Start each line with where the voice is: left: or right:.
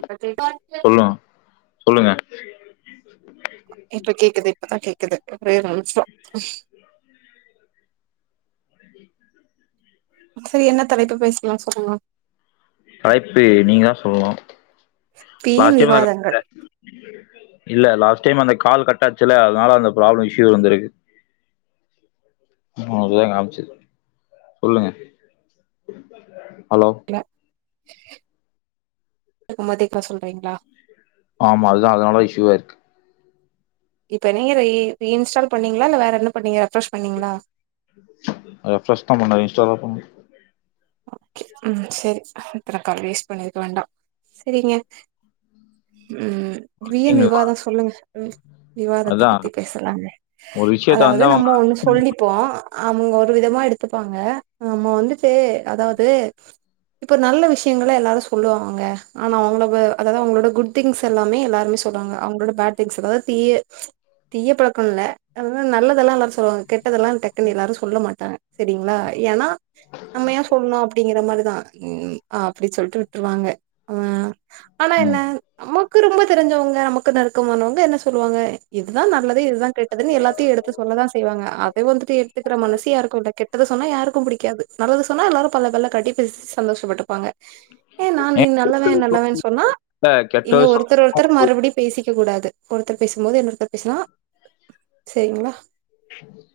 right: இப்ப கேக்
left: சொல்னா சொல்லுங்க
right: இப்ப கேக்குது இப்ப தா கேக் குனு [unintelligible]
left: [inaudible]
right: செரி என்ன தலைப்பு பேசலா சொல்லுங்க
left: தாய்ப்பு நீங்க தா சொல்னு
right: ஸ்தீன் விவாதங்கள்
left: இல்ல லாஸ்ட் டைம் அந்த கால் கட்டாச்சுல அதனால அந்த ப்ராப்ளம் இஷ்யூ வந்திருக்கு நா அதுதா காம்ச்ச சொல்லுங்க ஹலோ
right: அதுக்கு மதிக்ல சொல்றிங்ளா
left: ஆமா அதுதா அதனால இஷ்யூவாயிருக்கு
right: இப்ப நீங்க இத இ இன்ஸ்டால் பண்ணிங்ளா இல்ல வேற என்ன பண்ணிங்க ரெஃப்ரெஷ் பண்ணிங்ளா
left: ரெஃப்ரெஷ் தா பண்ண இன்ஸ்டால் பண்ணல
right: ஓகே ம் செரி இத்தன கால் வேஸ்ட் பண்ணிருக்க வேண்டா செரிங்க ம் வீன்
left: பண்ண
right: விவாதம் சொல்லுங்க ம் விவாதத்த
left: அதா
right: பத்தி பேசலாமே
left: ஒரு விஷயத்த
right: அதாவது
left: வந்து அவங்க
right: நம்ம ஒண்ணு சொல்லிப்போ ஆமுங்க ஒரு விதமா எடுத்துப்பாங்க நம்ம வந்துட்டு அதாவது இப்ப நல்ல விஷ்யங்கள எல்லாரும் சொல்லுவாங்கங்க ஆனா அவுங்கள வ அதாவது அவுங்களோட குட் திங்ஸ் எல்லாமே எல்லாருமே சொல்லுவாங்க அவுங்களோட பேட் திங்ஸ் தீய தீய பழக்கோ இல்ல அத நல்லதெல்லா எல்லாரும் சொல்லுவாங்க கெட்டதெல்லா டக்குன்னு எல்லாரும் சொல்ல மாட்டாங்க செரிங்ளா ஏனா அம்மையா அப்டிங்கிற மாரி தா ம் அப்டி சொல்ட்டு விட்ருவாங்க அவன் ஆனா என்ன
left: ம்
right: நமக்கு ரொம்ப தெரிஞ்சவங் ஏ நமக்கு நெறுக்கமானவங்க என்ன சொல்லுவாங்க இதுதா நல்லது இதுதா கெட்டதுன்னு எல்லாத்தையும் எடுத்து சொல்லதா செய்வாங்க அத வந்துட்டு எடுத்துக்கிற மனசு யாருக்கும் இல்ல கெட்டது சொன்ன யாருக்கும் புடிக்காது [unintelligible] சொன்னா எல்லாரும் பல்ல பல்ல கட்டி பேசி சந்தோஷப்பட்டுப்பாங்க ஏ நா நீ
left: ஏன்
right: நல்லவன் நல்லவன்னு சொன்னா
left: இல்ல, கெட்ட
right: இங்க
left: விஷயம்.
right: ஒருத்தர் ஒருத்தர் மறுபடியும் பேசிக்க கூடாது ஒருத்தர் பேசும்போது என்னொருத்தர் பேசலா சரிங்களா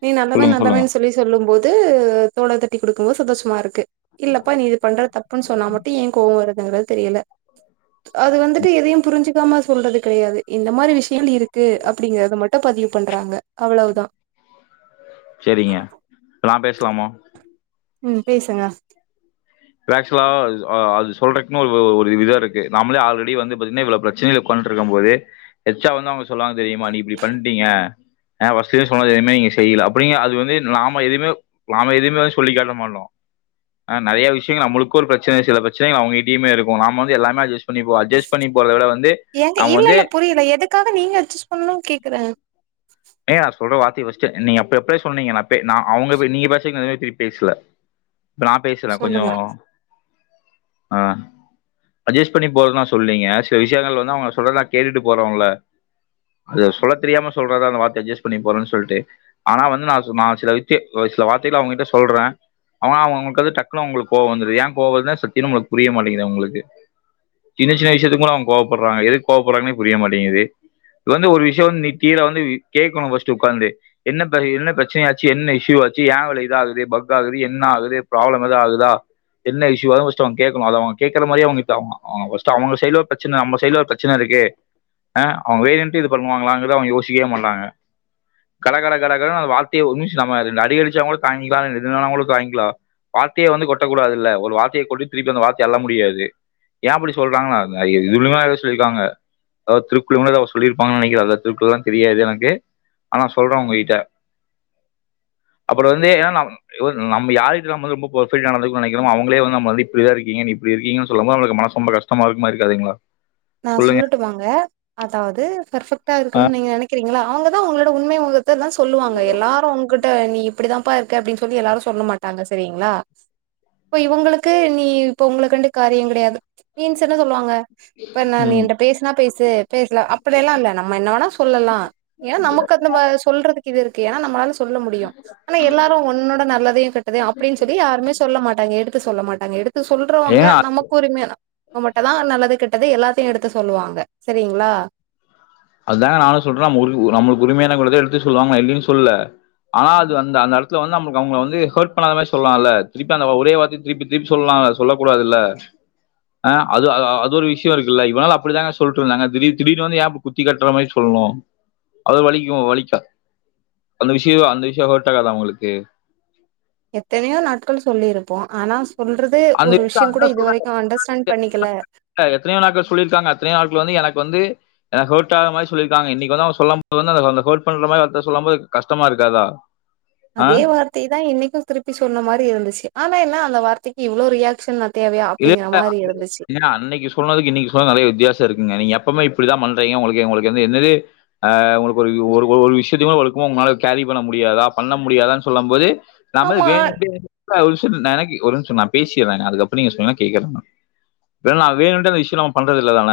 right: நீ நல்லவ
left: சொல்லுங்க சொல்லுங்க
right: நல்லவன்னு சொல்லி சொல்லும் போது இது தோல தட்டி கொடுக்கும் போது சந்தோஷம் சுமா இருக்கு இல்லப்பா நீ இது பண்ற தப்புன்னு சொன்னா மட்டு ஏ கோவ வருதுங்கிறது தெரியல அது வந்துட்டு எதையும் புரிஞ்சுக்காம சொல்றது கெடயாது இந்த மாதிரி விஷயங்கள் இருக்கு அப்டிங்கிறத மட்டு பதிவு பண்றாங்க அவ்வளவுதா
left: லாமா
right: ம் பேசுங்க
left: ஆக்சுவலா அது சொல்றதுக்குன்னு ஒரு விதோ இருக்கு நாமளே ஆல்ரெடி வந்து பாத்தீங்கன்னா இவ்ளோ பிரச்சனைகளை கொண்ட்டு இருக்கும் போது எச்சா வந்து அவுங்க சொன்னாங்க தெரியுமா நீ இப்டி பண்ட்டீங்க ஆ வச்லே சொன்ன எதுமே நீங்க செய்யல அப்டிங்க அது வந்து நாம எதுவுமே நாம எதுவுமே வந்து சொல்லிக் காட்ட மாட்டோ ஆ நெறய விஷய நம்மளுக்கு ஒரு பிரச்சன சில பிரச்சன அவுங்கிட்டமே இருக்கு நாம வந்து எல்லேமே அஜ்ஜட் பண்ணிப்போ அஜ்ஜஸ் பண்ணி போறத விட வந்து
right: ஏங்க
left: நாம
right: இல்ல
left: வந்து
right: இல்ல புரியுல எதுக்காக நீங்க அட்ஜஸ்ட் பண்ணணும்னு கேக்குறே
left: "ஏய் நான் சொல்ற வார்த்தை ஃபஸ்ட்டு நீங்க அப்ப எப்படி சொன்னீங்க அவுங்க நீங்க பேசல இப்ப நா பேசல கொஞ்சோ
right: சொல்லுங்க
left: ஆஹ் அட்ஜஸ்ட் பண்ணி போறதுன்னா நா சொல்லீங்க சில விஷயங்கள் வந்து அவுங்க சொல்றதா கேட்டுட்டு போறவங்கள அது சொல்ல தெரியாம சொல்றதா அந்த வார்த்தை அட்ஜஸ்ட் பண்ணி போறேன்னு சொல்ட்டு ஆனா வந்து நா நா சில வித்த சில வார்த்தைகள் அவங்கிட்ட சொல்றே அவனா அவுங்களுக்குது டக்குனும் அவுங்களுக்கு கோவ வந்துரு ஏ கோப வருதுன்னா சத்தியமா உங்களுக்கு புரிய மாட்டேங்கது அவுங்களுக்கு சின்ன சின்ன விஷயத்துக்கு கூட அவுங்க கோவப்படுறாங்க எதுக்கு கோவப்படுறாங்கன்னே புரிய மாட்டேங்குது இது வந்து ஒரு விஷயோ வந்து நீ கீழ வந்து கேட்கணும் ஃபஸ்டு ஒக்காந்து என்ன என்ன பிரச்சனைய ஆச்சு என்ன இஷ்யூ ஆச்சு ஏ இவ்ள இதா ஆகுது பக் ஆகுது என்ன ஆகுது ப்ராப்ளம் எதா ஆகுதா என்ன இஷ்யுவாசுட்டு அவுங்க கேக்கணும் அத அவுங்க கேக்ற மாதிரியே அவுங்க அவுங்கச் சைடுல பிரச்சனை நம்ம சைட்ல ஒரு பிரச்சனை இருக்கு அவுங்க வேணுட்டே இது பண்ணுவாங்களாங்க அவுங்க யோசிக்கவே மாட்டங்க கட கட கடனு வார்த்தய ந ரெண்டு அடி அடிச்சாங் கூட தாங்கிக்கலா திட்டுனாகூட தாங்கிக்லா வார்த்தையை வந்து ட்டக்குடாதல்லா ஒரு வார்த்தய கொட்டித்திருப்பி அந்தவார்த்தய அல்லமுடியாது ஏன் அப்டி சொல்றாங்க [unintelligible] திருக்குறலா ஏதோ சொல்லிருப்பாங்கனு நின க்கிற அந்த திருக்குறளல தெரியாது எனக்கு ஆனா சொல்ற உங்ககிட்ட அப்றோ வந்து ஏன்னா நாம யார்கிட்டேயு பெர்வெக்டா நடந் நெனக்கிறமோ அவுங்களே வந்து நம்ம இப்டிதா இருக்கங்கப்படி இருக்கீங்க சொல்லும்போது மனசு ரொம்ப கஷ்டமா இருக்குமா இருக்காதுங்ளா
right: நா சொல்லட்டுமாங்க அதாவது ஃபெர்பெக்ட்
left: ஆ.
right: இருக்குனு நீங்க நெனக்குறீங்களா அவுங்க தா உங்களோட உண்மை உங்க இதெல்லா சொல்லுவாங்க எல்லாரு உங்ககிட்ட நீ இப்படிதாப்பா இருக்க அப்டின்னு சொல்லி எல்லாரு சொல்ல மாட்டாங்க சரிங்ளா இப்ப இவுங்களுக்கு நீ இப்ப உங்கள கண்டு காரியங் கிடையாது மீன்ஸ் என்ன சொல்லுவாங்க இப்ப நா நீ
left: ம்.
right: என்ட பேசுனா பேச சேரி பேசல அப்படியெல்லா இல்ல நம்ம என்ன வேணா சொல்லலா ஏன்னா நமக்கு அந்த சொல்றதுக்கு இது இருக்குயா நம்மளால சொல்ல முடியு ஆனா எல்லாரு உன்னோட நல்லதையு கெட்டதயு அப்டின்னு சொல்லி யாருமே சொல்ல மாட்டாங்க எடு சொல்ல மாட்டாங்க எடுத்து சொல்றவங்க
left: ஏன்னா
right: நமக்கு உரிம தா நமக்களா ஒரு நல்லது கெட்டது எல்லாத்தையு எடுத்து சொல்லுவாங்க சரிங்ளா
left: அதா நா சொல்றே நம்ம உரிமையானவங்களுக்கதா எடுத்து சொல்வாங்க இல்லேனு சொல்லல் ஆனா அது வந் அந்த எடத்ல வந்து அவுங்க வந்து ஹேட் பண்ணாத மாரி சொல்லலாம்ல திருப்பி ஒரே வார்த்தய திருப்பி திருப்பிசொல்லா செல்லக்கூடாதுல்ல ஆ அது ஒரு விஷய இருக்குல இவ்ள நாளு அப்டிதாசொல்ட்டு இருந்தாங்க திடீர் திடீர்னு வந்து குத்தி காட்ற மாரி சொல்லணு அது வலிக்கு வலிக்கா அந்த விஷயோ அந்த விஷயோ ஹர்ட் ஆகாதா அவவுங்களுக்கு
right: எத்தனையோ நாட்கள் சொல்லிருப்போ ஆனா சொல்றது
left: அந்த
right: ஒரு
left: விஷயம்
right: விஷயங் கூட
left: அதான்
right: இதுவரைக்கு அண்டர்ஸ்டாண்ட் பண்ணிக்கல
left: கள் வந்து எனக்கு வந்து ஆ ஹர்ட் ஆகுற மாரி சொல்லிருக்காங்க இன்னைக்கி வந்து அவங்க சொல்லும் போது வந்து அந்த அந்த ஹர்ட் பன்ற மாரி வார்த்தை சொல்லும் போது கஷ்டமா இருக்காதா
right: அதே
left: ஆஹ்
right: வார்த்தையதா இன்னைக்கு திருப்பி சொன்ன மாரி இருந்துச்சு ஆனா என்ன அந்த வார் த்தைக்கி இவ்ளோ ரியாக்ஷன் அது
left: இல்ல இல்லங்க அன்னக்கி இல்லங்க அன்னக்கி சொன்னதுக்கு இன்னக்கி சொன்னதுக்கு நெறைய வித்தியாசோ இருக்குங்க நீங்க எப்பமே இப்டிதா பண்றீங்க உங்களுக்கு உங்களுக்கு வந்து என்னது ஆ உங்களுக்கு ஒரு ஒரு ஒரு விஷயத்தயங்கூட ஒழுக்கமா உங்களால சரி பண்ண முடியாதா பண்ண முடியாதான்னு சொல்லம் போது நம்ம எதோ
right: ஆமா
left: வேணுன்ட்டே [inaudible] நா எனக்கு ஒரு நிமிஷோ நா பேசிர்றேங்க அதுக்கப் பறோ நீங்க சொன்னா கேக்கற நா இல்ல நா வேணுன்ட்டே இந்த இஷ்யூ நம்ம பண்றதில்லதான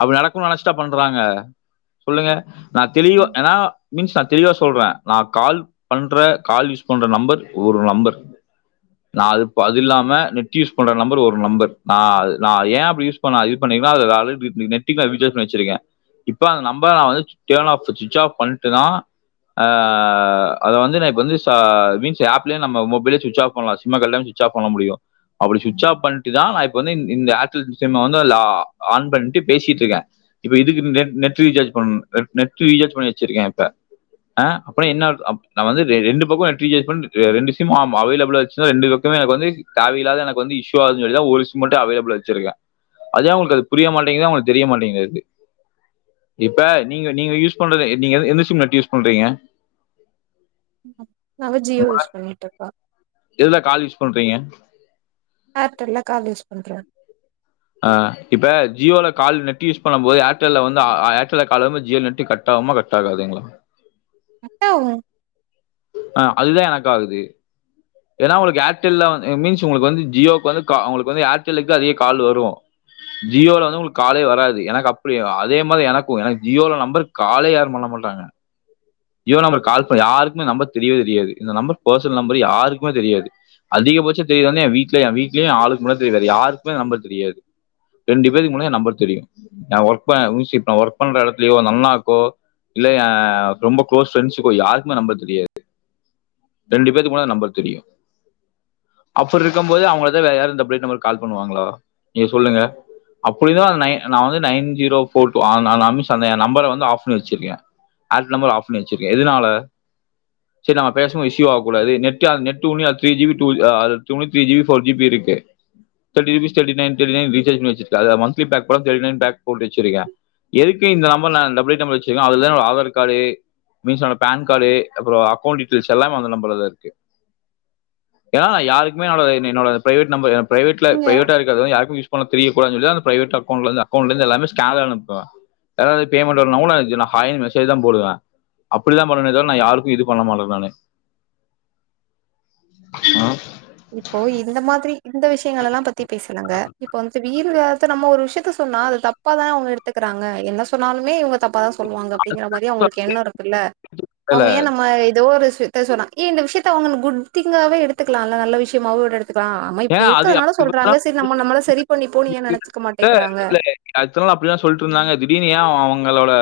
left: அப்டி நடக்குன்னு நெனச்சுட்டா பண்றாங்க சொல்லுங்க நா தெளிவா ஏன்னா மீன்ஸ் நா தெளிவா சொல்றே நா கால் பண்ற கால் யூஸ் பண்ற நம்பர் ஒரு நம்பர் நா அது அது இல்லா ம நெட் யூஸ் பண்ற நம்பர் ஒரு நம்பர் நா அது நா ஏன் அப்டி யூஸ் பண்ண இது பண்ணிருக்கனா அது ஆல்ரெடி நெ நெட்டுக்கு நா ரீசார்ஜ் பண்ணி வெச்சிருக்கே. இப்ப அந்த நம்பர் நா வந்து சு டேர்ன் ஆஃப் சு சுவிட்ச் ஆஃப் பண்ட்டுதா ஆ அது வந்து நா இப்ப வந்து ஷா மீன்ஸ் ஆப்லயே நம்ம மொபைல்ல சுவிட்ச் ஆஃப் பண்லா சிம்ம கழட்டாம சுவிட்ச் ஆஃப் பண்ண முடியு அப்பிடி சுவிட்ச ஆப் பண்ட்டுதா நா இப்ப வந்து இந் இந்த ஏர்டெல் சிம்ம வந்து அதுல ஆன் பண்ட்டு பேசிட்டு இருக்கே இப்ப இதுக்கு ன் நெட் நெட் ரீசார்ஜ் பண் நெட் நெட் ரீசார்ஜ் பண்ணி வச்சிருக்கே இப்ப ஆ அப்புற என்ன அர் அப் நா வந்து ரெ ரெண்டு பக்கமு நெட் ரீசார்ஜ் பண்ணிட்டு ரெண்டு சிம் அம் அவைலபிளா ஆச்சுன்னா ரெண்டு பக்கமு எனக்கு வந்து தேவையில்லாத எனக்கு வந்து இஷ்யூ ஆகுதுன்னு சொல்லிதா ஒரு சிம் மட்டு அவைலபிளா வச்சிருக்கே அது ஏன் உங்களுக்கு அது புரிய மாட்டேங்குதுனு அவுங்களுக்கு தெரிய மாட்டேங்குது அது இப்ப நீங்க நீங்க யூஸ் பண்றது நீங்க எ எந்த சிம் நெட் யூஸ் பண்றீங்க
right: அ அவ ஜியோ
left: உங்க
right: யூஸ் பண்ணிட்ருக்கா
left: எதுல கால் யூஸ் பண்றீங்க
right: ஏர்டெல்ல கால் யூஸ் பண்றே
left: ஆ இப்ப ஜியோல கால் நெட்டு யூஸ் பண்ணும் போது ஏர்டெல்ல வந்து ஆ ஏர்டெல்ல கால் வந்தா ஜியோ நெட்டு கட் ஆகுமா கட் ஆகாதுங்களா
right: ஆகு
left: ஆ அதுதா எனக்கு ஆகுது ஏன்னா உங்களுக்கு ஏர்டெல்ல வந் இட் மீன்ஸ் உங்களுக்கு வந்து ஜியோவுக்கு வந்து கா உங்களுக்கு வந்து ஏர்டெல்லுக்கு அதிக கால் வரு ஜியோல வந்து உங்களுக்கு காலே வராது எனக்கு அப்டி அதே மாரி எனக்கு எனக்கு ஜியோல நம்பர் காலே யாரு பண்ண மாட்டாங்க ஜியோ நம்பர் கால்ஸ் யாருக்குமே நம்பர் தெரியவே தெரியாது இந்த நம்பர் பெர்சனல் நம்பர் யாருக்குமே தெரியாது அதிகபட்சோ தெரிஞ்சது வந்து என் வீட்ல என் வீட்லயு என் ஆளுக்கு மட்டும்தா தெரியு வேற யாருக்குமே ஏன் நம்பர் தெரியாது ரெண்டு பேருக்கு மட்டும்தான் ஏன் நம்பர் தெரியு ன் ஒர்க் பண்ற [unintelligible] ஒர்க் பண்ற எடத்துலயோ எங்கண்ணாக்கோ இல்ல ஏன் ரொம்ப குளோஸ் ஃப்ரெண்ட்ஷுக்கோ யாருக்குமே ஏன் நம்பர் தெரியாது ரெண்டு பேத்துக்கு மட்டுந்தா என் நம்பர் தெரியு அப்டி இருக்கும் போது அவங்கள தவிர வேற யாரு இந்த பிரைவேட் நம்பருக்கு கால் பண்ணுவாங்களா நீங்க சொல்லுங்க அப்பிடி இருந்து அந்த நை நா வந்து நைன் ஜீரோ ஃபோர் டூ அந் அந் அந் சந்தேக நம்பர வந்து ஆஃப் பண்ணி வச்சிருக்கே ஏர்டெல் நம்பர் ஆஃப் பண்ணி வச்சிருக்கே எதுனால சேரி நம்ம பேச ம்போது இஷ்யூ ஆகக்கூடாது நெட்டு அது நெட்டு உன்னி அது த்ரீ ஜி பி டூ ஆ அது தொண்ணூத்தி G B four G B இருக்கு thirty rupees thirty nine thirty nine recharge பண்ணி வச்சிருக்கே அது மந்த்லி பேக் போட்டா தர்ட்டி நைன் பேக் போட்டு வச்சிருக்கே எதுக்கு இந்த நம்பர் நா டபுள் எய்ட் நம்பர் வச்சிருக்கன்னா அதுலதா நம்ம ஆதார் கார்டு மீன்ஸ் நம்ம பான் கார்டு அப்றோ அக்கவுண்ட் டீட் டைல்ஸ் எல்லாமே அந்த நம்பர்லதா இருக்கு ஏன்னா நா யாருக்குமே என்னோட என் என்னோட பிரைவேட் நம்பர் பிரைவேட்ல
right: நீங்க
left: பிரைவேட்டா இருக்கறதுதா யாருக்குமே யூஸ் பண்றது தெரியக்கூடாதுன்னு சொல்லிதா அந்த பிரைவேட் அக்கவுண்ட்ல இருந்து அக்கவுண்ட்ல இருந்து எல்லாமே ஸ்கேனா அனுப்பிருவ ஏதாது பேமெண்ட் வரலனா கூட அதுக்கு ஹாய்னு மெசேஜ்தா போடுவே அப்டிதா பண்ணுவனே தவிர நா யாருக்கு இது பண்ண மாட்ட நானு ம்
right: இப்போ இந்த மாதிரி இந்த விஷயங்கள எல்லா பத்தி பேசலங்க இப்ப வந்து வேறொரு ஆள் ட்ட நம்ம ஒரு விஷயத்த சொன்னா அத தப்பதான அவங்க எடுத்துக்கிறாங்க என்ன சொன்னாலுமே இவங்க தப்பாதா சொல்வாங்க அப்டிங்கற மாரி அவங்களுக்கு எண்ணோ இருக்குல்ல
left: இல்ல
right: அவங்க ஏன் நம்ம ஏதோ ஒரு த்த சொன்னா ஏ இந்த விஷயத்த அவங்க குட் திங்காவே எடுத்துக்கலா ந நல்ல விஷயமாவுகூட எடுத்
left: ஏன் அது
right: நம்ம நம்மள சரி பண்ணிப்போ ஏ நெனச்சுக்க மாட்டேங்கிறாங்க
left: இல்ல அடுத்த அப்படில்லான் சொல்லிட்டு இருந்தாங்க திடீர்னு ஏன் அவுங் களோட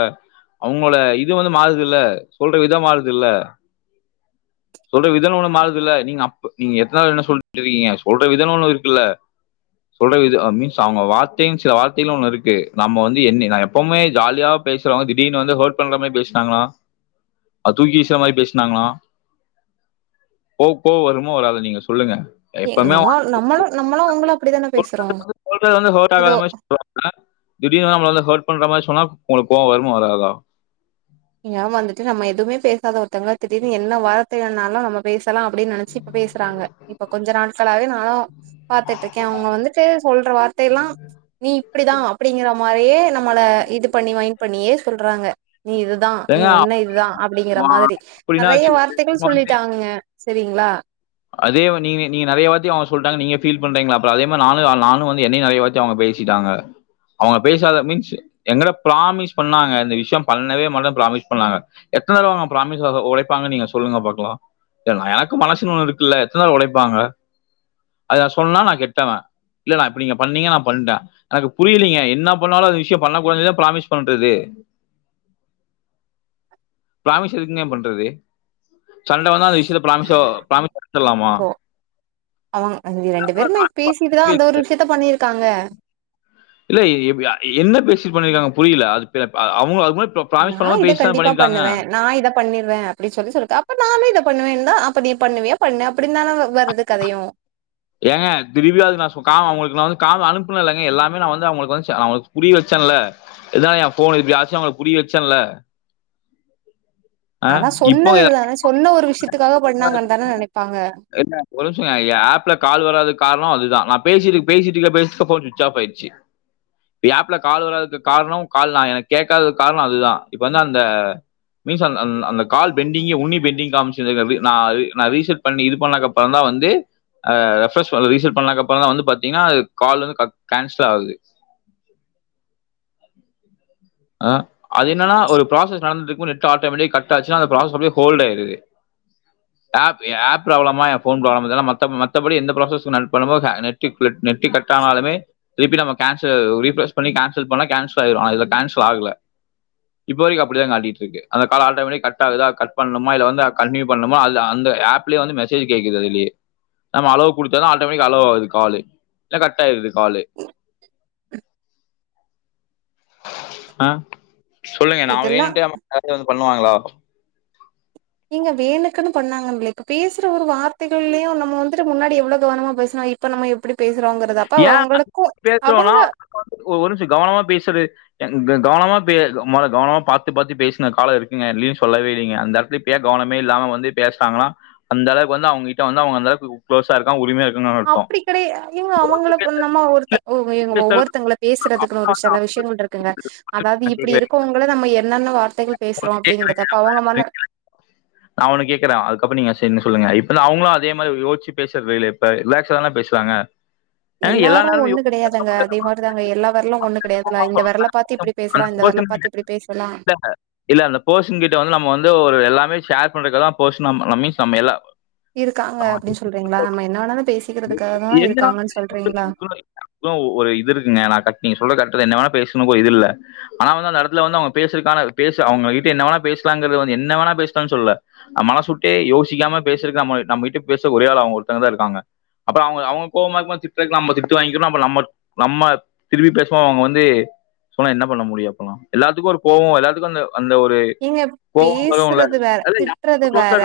left: அவுங்களோட இது வந்து மாறுது இல்ல சொல்ற விதம் மாறுதுல இல்ல சொல்ற விதம் ஒன்னு மாறுதுல நீங்க அப் நீங்க எத்தன்ன தடவ சொல்ட்டு இருக்கீங்க சொல்ற விதம்னு ஒன்னு இருக்குல்ல சொல்ற வித மீன்ஸ் அவுங்க வார்த்தை சில வார்த்தைகளும் ஒன்னு இருக்கு நம்ம வந்து என்ன நான் எப்பவுமே ஜாலியா பேசுறவுங்க திடீர்னு வந்து ஹர்ட் பண்ற மாதிரி பேசினாங்கனா அது தூக்கிவீசுற மாதிரி பேசினாங்கனா கோ கோவம் வருமா வராத நீங்க சொல்லுங்க
right: நம்ம நம்மளும் நம்மளும் உங்கள
left: ஆ ஒரு செல பேர் வந்து ஹர்ட் ஆகாத மாரி சொல்வாங்க தீடிர்னு நம்மள வந்து ஹர்ட் பண்ற மாதிரி சொன்னா உங்களுக்கு கோவம் வருமா வராதா
right: ஏன் வந்துட்டு நம்ம எதுவுமே பேசாத ஒருத்தங்க திடிர்னு என்ன வார்த்தைனாலும் நம்ம பேச லாம் அப்படின்னு நனைச்சு இப்ப பேசுறாங்க இப்ப கொஞ்ச நாட்களாவே நானும் பாத்துட்டு இருக்கேன் அவுங்க வந்துட்டு சொல் [unintelligible] ப்ப எல்லாம் நீ இப்படிதான் அப்படிங்கற மாதிரியே நம்மள இது பண்ணி வயன் பண்ணியே சொல்றாங்க தான் நீ
left: ஏங்க
right: ஒன்ன இதுதான் அப்படிங்கிற மாதிரி
left: அப்படின்னா
right: நெறைய
left: வச்சு,
right: வார்த்தைகள்
left: அவங்க வந்து
right: சொல்லிட்டாங்க செரிங்களா
left: அதே நீங்க நீங்க நிறைய வாத்தி அவுங்க சொல்ட்டாங்க நீங்க ஃபீல் பண்றீங்களா அப்புறம் அதே மாதிரினும் நானும் வந்து என்னையும் நெறைய வாத்தி அவுங்க பேசிட்டாங்க அவுங்க பேசாத மீன்ஸ் எங்கள ப்ராமிஸ் பண்ணாங்க இந்த விஷயம் பண்ணவே மட்டும் ப்ராமிஸ் பண்ணாங்க எத்தனை தவை அவுங்க ப்ராமிஸ் உழைப்பாங்ன்னு நீங்க சொல்லுங்க பாக்கலாம் எனக்கு மனசு ஒன்னு இருக் குல எத்தன உழைப்பாங்க அத நான் சொன்னா நான் கெட்டவன் இல்ல நான் எப்டிங்க நீங்க பண்ணீங்க நான் பண்டேன் எனக்கு புரியலீங்க என்னா பண்ணாலும் அந்த விஷியம் பண்ணகூடாதுன்னு ப்ராமிஸ் பண்றது ப்ராமிஸ் எதுக்குங்க பண்றது சண்டை வந்தா அந்த நிமிஷம் ப்ராமிஸ்ஸோ
right: இப்ப அவுங்க ரெண்டு பேருமே பேசிட்டுதான் அந்த ஒரு விஷயத்த பண்ணிருக் தாங்க
left: இல்ல எப் என்ன பேசி பண்ணிருக்காங்க புரியல அது அவுங்க அது மாரி ப்ராமிஸ் பண்ண
right: நான்
left: மாரி
right: இதை
left: பேசி தான
right: கண்டிப்பா
left: பண்ணிருக்காங்க.
right: பண்ணுவேன் நான் இதை பண்ணிடுவேன் அப்படின்னு சொல்லி சொல்க் அப்ப நானே இதை பண்ணுவேன்னு தான் அப்ப நீ பண்ணுவியா பண்ணு அப்படின்னு தானே வருறது கதையும்
left: ஏங்க திரும்பியாது நான் கா அவுங்களுக்கு நான் வந்து கா அனுப்புனேன்லங்க எல்லாமே நான் வந்து அவுங்களுக்கு வந்து அவளுக்கு புரிய வச்சேன்ல இதான் ஏன் ஃபோன் எப்படி ஆச்சும் அவுங்களுக்கு புரிய வச்சேன்ல
right: ஆனா சொன்னது தானே சொன்ன ஒரு விஷயத்துக்காக பண்ணாங்கன் தான நெனைப்பாங்க
left: என் நிமிஷம் ஏன் ஆப்ல கால் வராதது காரணம் அதுதான் நான் பேசிட்டு பேசிட்டு இருக்கேல ஃபோன் சுவிட்ச் ஆப் ஆயிடுச்சு லேப்ல கால் வராததுக்கு காரணம் எனக்கு கேக்காததுக்கு காரணம் அது தான் இப்ப வந்து அந்த கால் யூஸர் பென்டிங் உன்னி பென்டிங் ஒரு நிமிஷம் இருங்க அப்டி நா நா ரிசெட் பண்ணி இது பண்ணதுக்கு அப்பறம் வந்து ரெப்பிரேஷ் வருது ரிசெட் பண்ணதுக்கு அப்பறம் தான் பாத்திகனா கால் வந்து கேன்சல் ஆகுது அது என்னனா ஒரு ப்ராஸஸ் நடந்துட்டு இருக்கும் போது நெட் ஆட்டோமேட்டிகா கட் ஆட்சி அந்த ப்ரோஸஸ் அப்படியே ஹோல்டு ஆயிடுது ஆப் ப்ராப்லமா இல்லை என் ஃபோன் ப்ராப்லமா மத்தபடி எந்த ப்ராப்லம் ப்ராஸஸ் நெட் நெட்டு கட்டானாலுமே திருப்பி நாம கேன்சல் ரிபிலேஸ் பண்ணி கேன்சல் பண்ண கேன்சல் ஆயிடும் கால்ல இப்போ வரைக்கும் அப்படிதான் காட்டிட்டு இருக்கு அந்த காால் ஆட்டோமேிக் கட் ஆகுதா கட் பண்ணணுமா இல்ல வந்து கண்டிநியூ பண்ணணுமா அது அந்த ஆப்லேயே வந்து மெசேஜ் கேக்குது அதுலேயே நம்ம அலோ குடுத்தா தான் ஆட்டோமேடிக் அலோ ஆகுது காலு இல்ல கட் ஆயிருது காலு
right: ம்
left: ஆ சொல்லுங்க நான்
right: இதெல்லா
left: வேணுண்டே ப்ராப்லம் [unintelligible] பண்ணுவாங்களா
right: நீங்க வேணுக்குன்னு பண்ணாங்க இப்ப பேசுற ஒரு வார்த்தைகள்யும் நம்ம வந்துட்டு முன்னாடி எவ்வளவு கவனமா பேசனும் இப்ப நம்ம எப்டி பேசுறோங்கறது அப்ப
left: ஏ
right: அவங்களுக்கு
left: பேசுறோம்னா
right: அவங்க
left: ஒரு நிமிஷ கவனமா பேசுது என்கு கவனமா பே கவனமா பாத்து பாத்து பேசுன கால இருக்குங்க அப்டின்னு சொல்லவே இல்லிங்க அந்த இடத்துலயே கவனமே இல்லாம வந்து பேசறாங்களா அந்த அளவுக்கு வந்து அவங்ககிட்ட வந்து குளோஸ் இருக்காங்க உரிமையா இருக்காங்கன்னு அர்த்தம்
right: அப்டி கெடையாங்
left: யோசிச்சு
right: அவுங்களு
left: பேசுறது,
right: நம்ம ஒருத்த
left: பேசுறதுக்கு
right: ஒவ்வொருத்தவங்க பேசுறதுக்குன்னு ஒரு
left: வந்து
right: சில
left: அவங்க-
right: விஷயங்கள் இருக்குங்க அதாது இப்டி இருக்கவங்கள நம்ம என்ன நன்னுவா
left: [unintelligible] அவன கேக்குறே அதுக்கப்பற நீங்க அசி என்ன சொல்லுங்க இப்பலா அவங்களு அதே மாரி யோட்சி பேசுற இப்ப ரிலாக்சா தான பேசுறாங்க ஏங்க எல்லா
right: எல்லாரு
left: நேரமும்
right: ஒண்ணு
left: யோசிச்சு பேச
right: கெடையாதுங்க
left: முடியாது
right: அதே மாரிதாங்க எல்லா வெரலும் ஒண்ணு கெடையாதுல்லா இந்த வெரல பாத்து இப்படி பேசலா
left: அந்த
right: இந்த வெரல பாத்து
left: கிட்ட
right: இப்டி பேசலா
left: இல்ல அந்த போசன் கிட்ட வந்து நம்ம வந்து ஒரு எல்லாமே ஷேர் பண்றக்குதா
right: இருக்காங்க அப்டின்னு சொல்றீங்களா நம்ம என்ன வேணாலு பேசிக்கிறதுக்காக தா இருக்காங்கன்னு சொல்றீங்களா
left: [unintelligible] [unintelligible] இது இருக்குங்க நா நீங்க சொல்ற என்ன வேன பேசணு இது இல்ல ஆனா வந்து அந்த இடத்துல வந்து அவுங்க பேசுறக்கான பேச அவங்க கிட்ட என்ன வேணா பேசலாங்கறத வந்து என்ன வேணா பேசலாம்னு சொல்ல மனசு விட்டே யோசிக்காம பேசறக்க நம்மகிட்ட பேச ஒர ஆள் அவங்க ஒருத்தங்க தா இருகங்கா அப்பறம் அவங்க அவங்க கோபமா இருக்கு போது திட்றதுக்கு நம்ப திட்டு வாங்கிக்கணும் நம்ம நம்ம திரும்பி பேசோ அவுங்க வந்து சொன்னா என்ன பண்ண முடியும் அப்பறம் எல்லாத்துக்கு ஒரு கோபம் எல்லா [unintelligible]
right: நீங்க
left: வரும்ல
right: பேசுறது வேற
left: அது
right: திட்டுறது
left: க்ளோஸா
right: வேற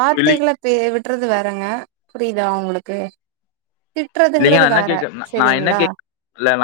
left: இருக்காங்க
right: பே விடுறது வேறங்க புரியுது இதா உங்களுக்கு
left: இல்லைங்க
right: திட்டுறதுங்குறது
left: நான் என்ன
right: வேற
left: கேட்க நான் என்ன
right: சரிங்களா
left: கேட்கல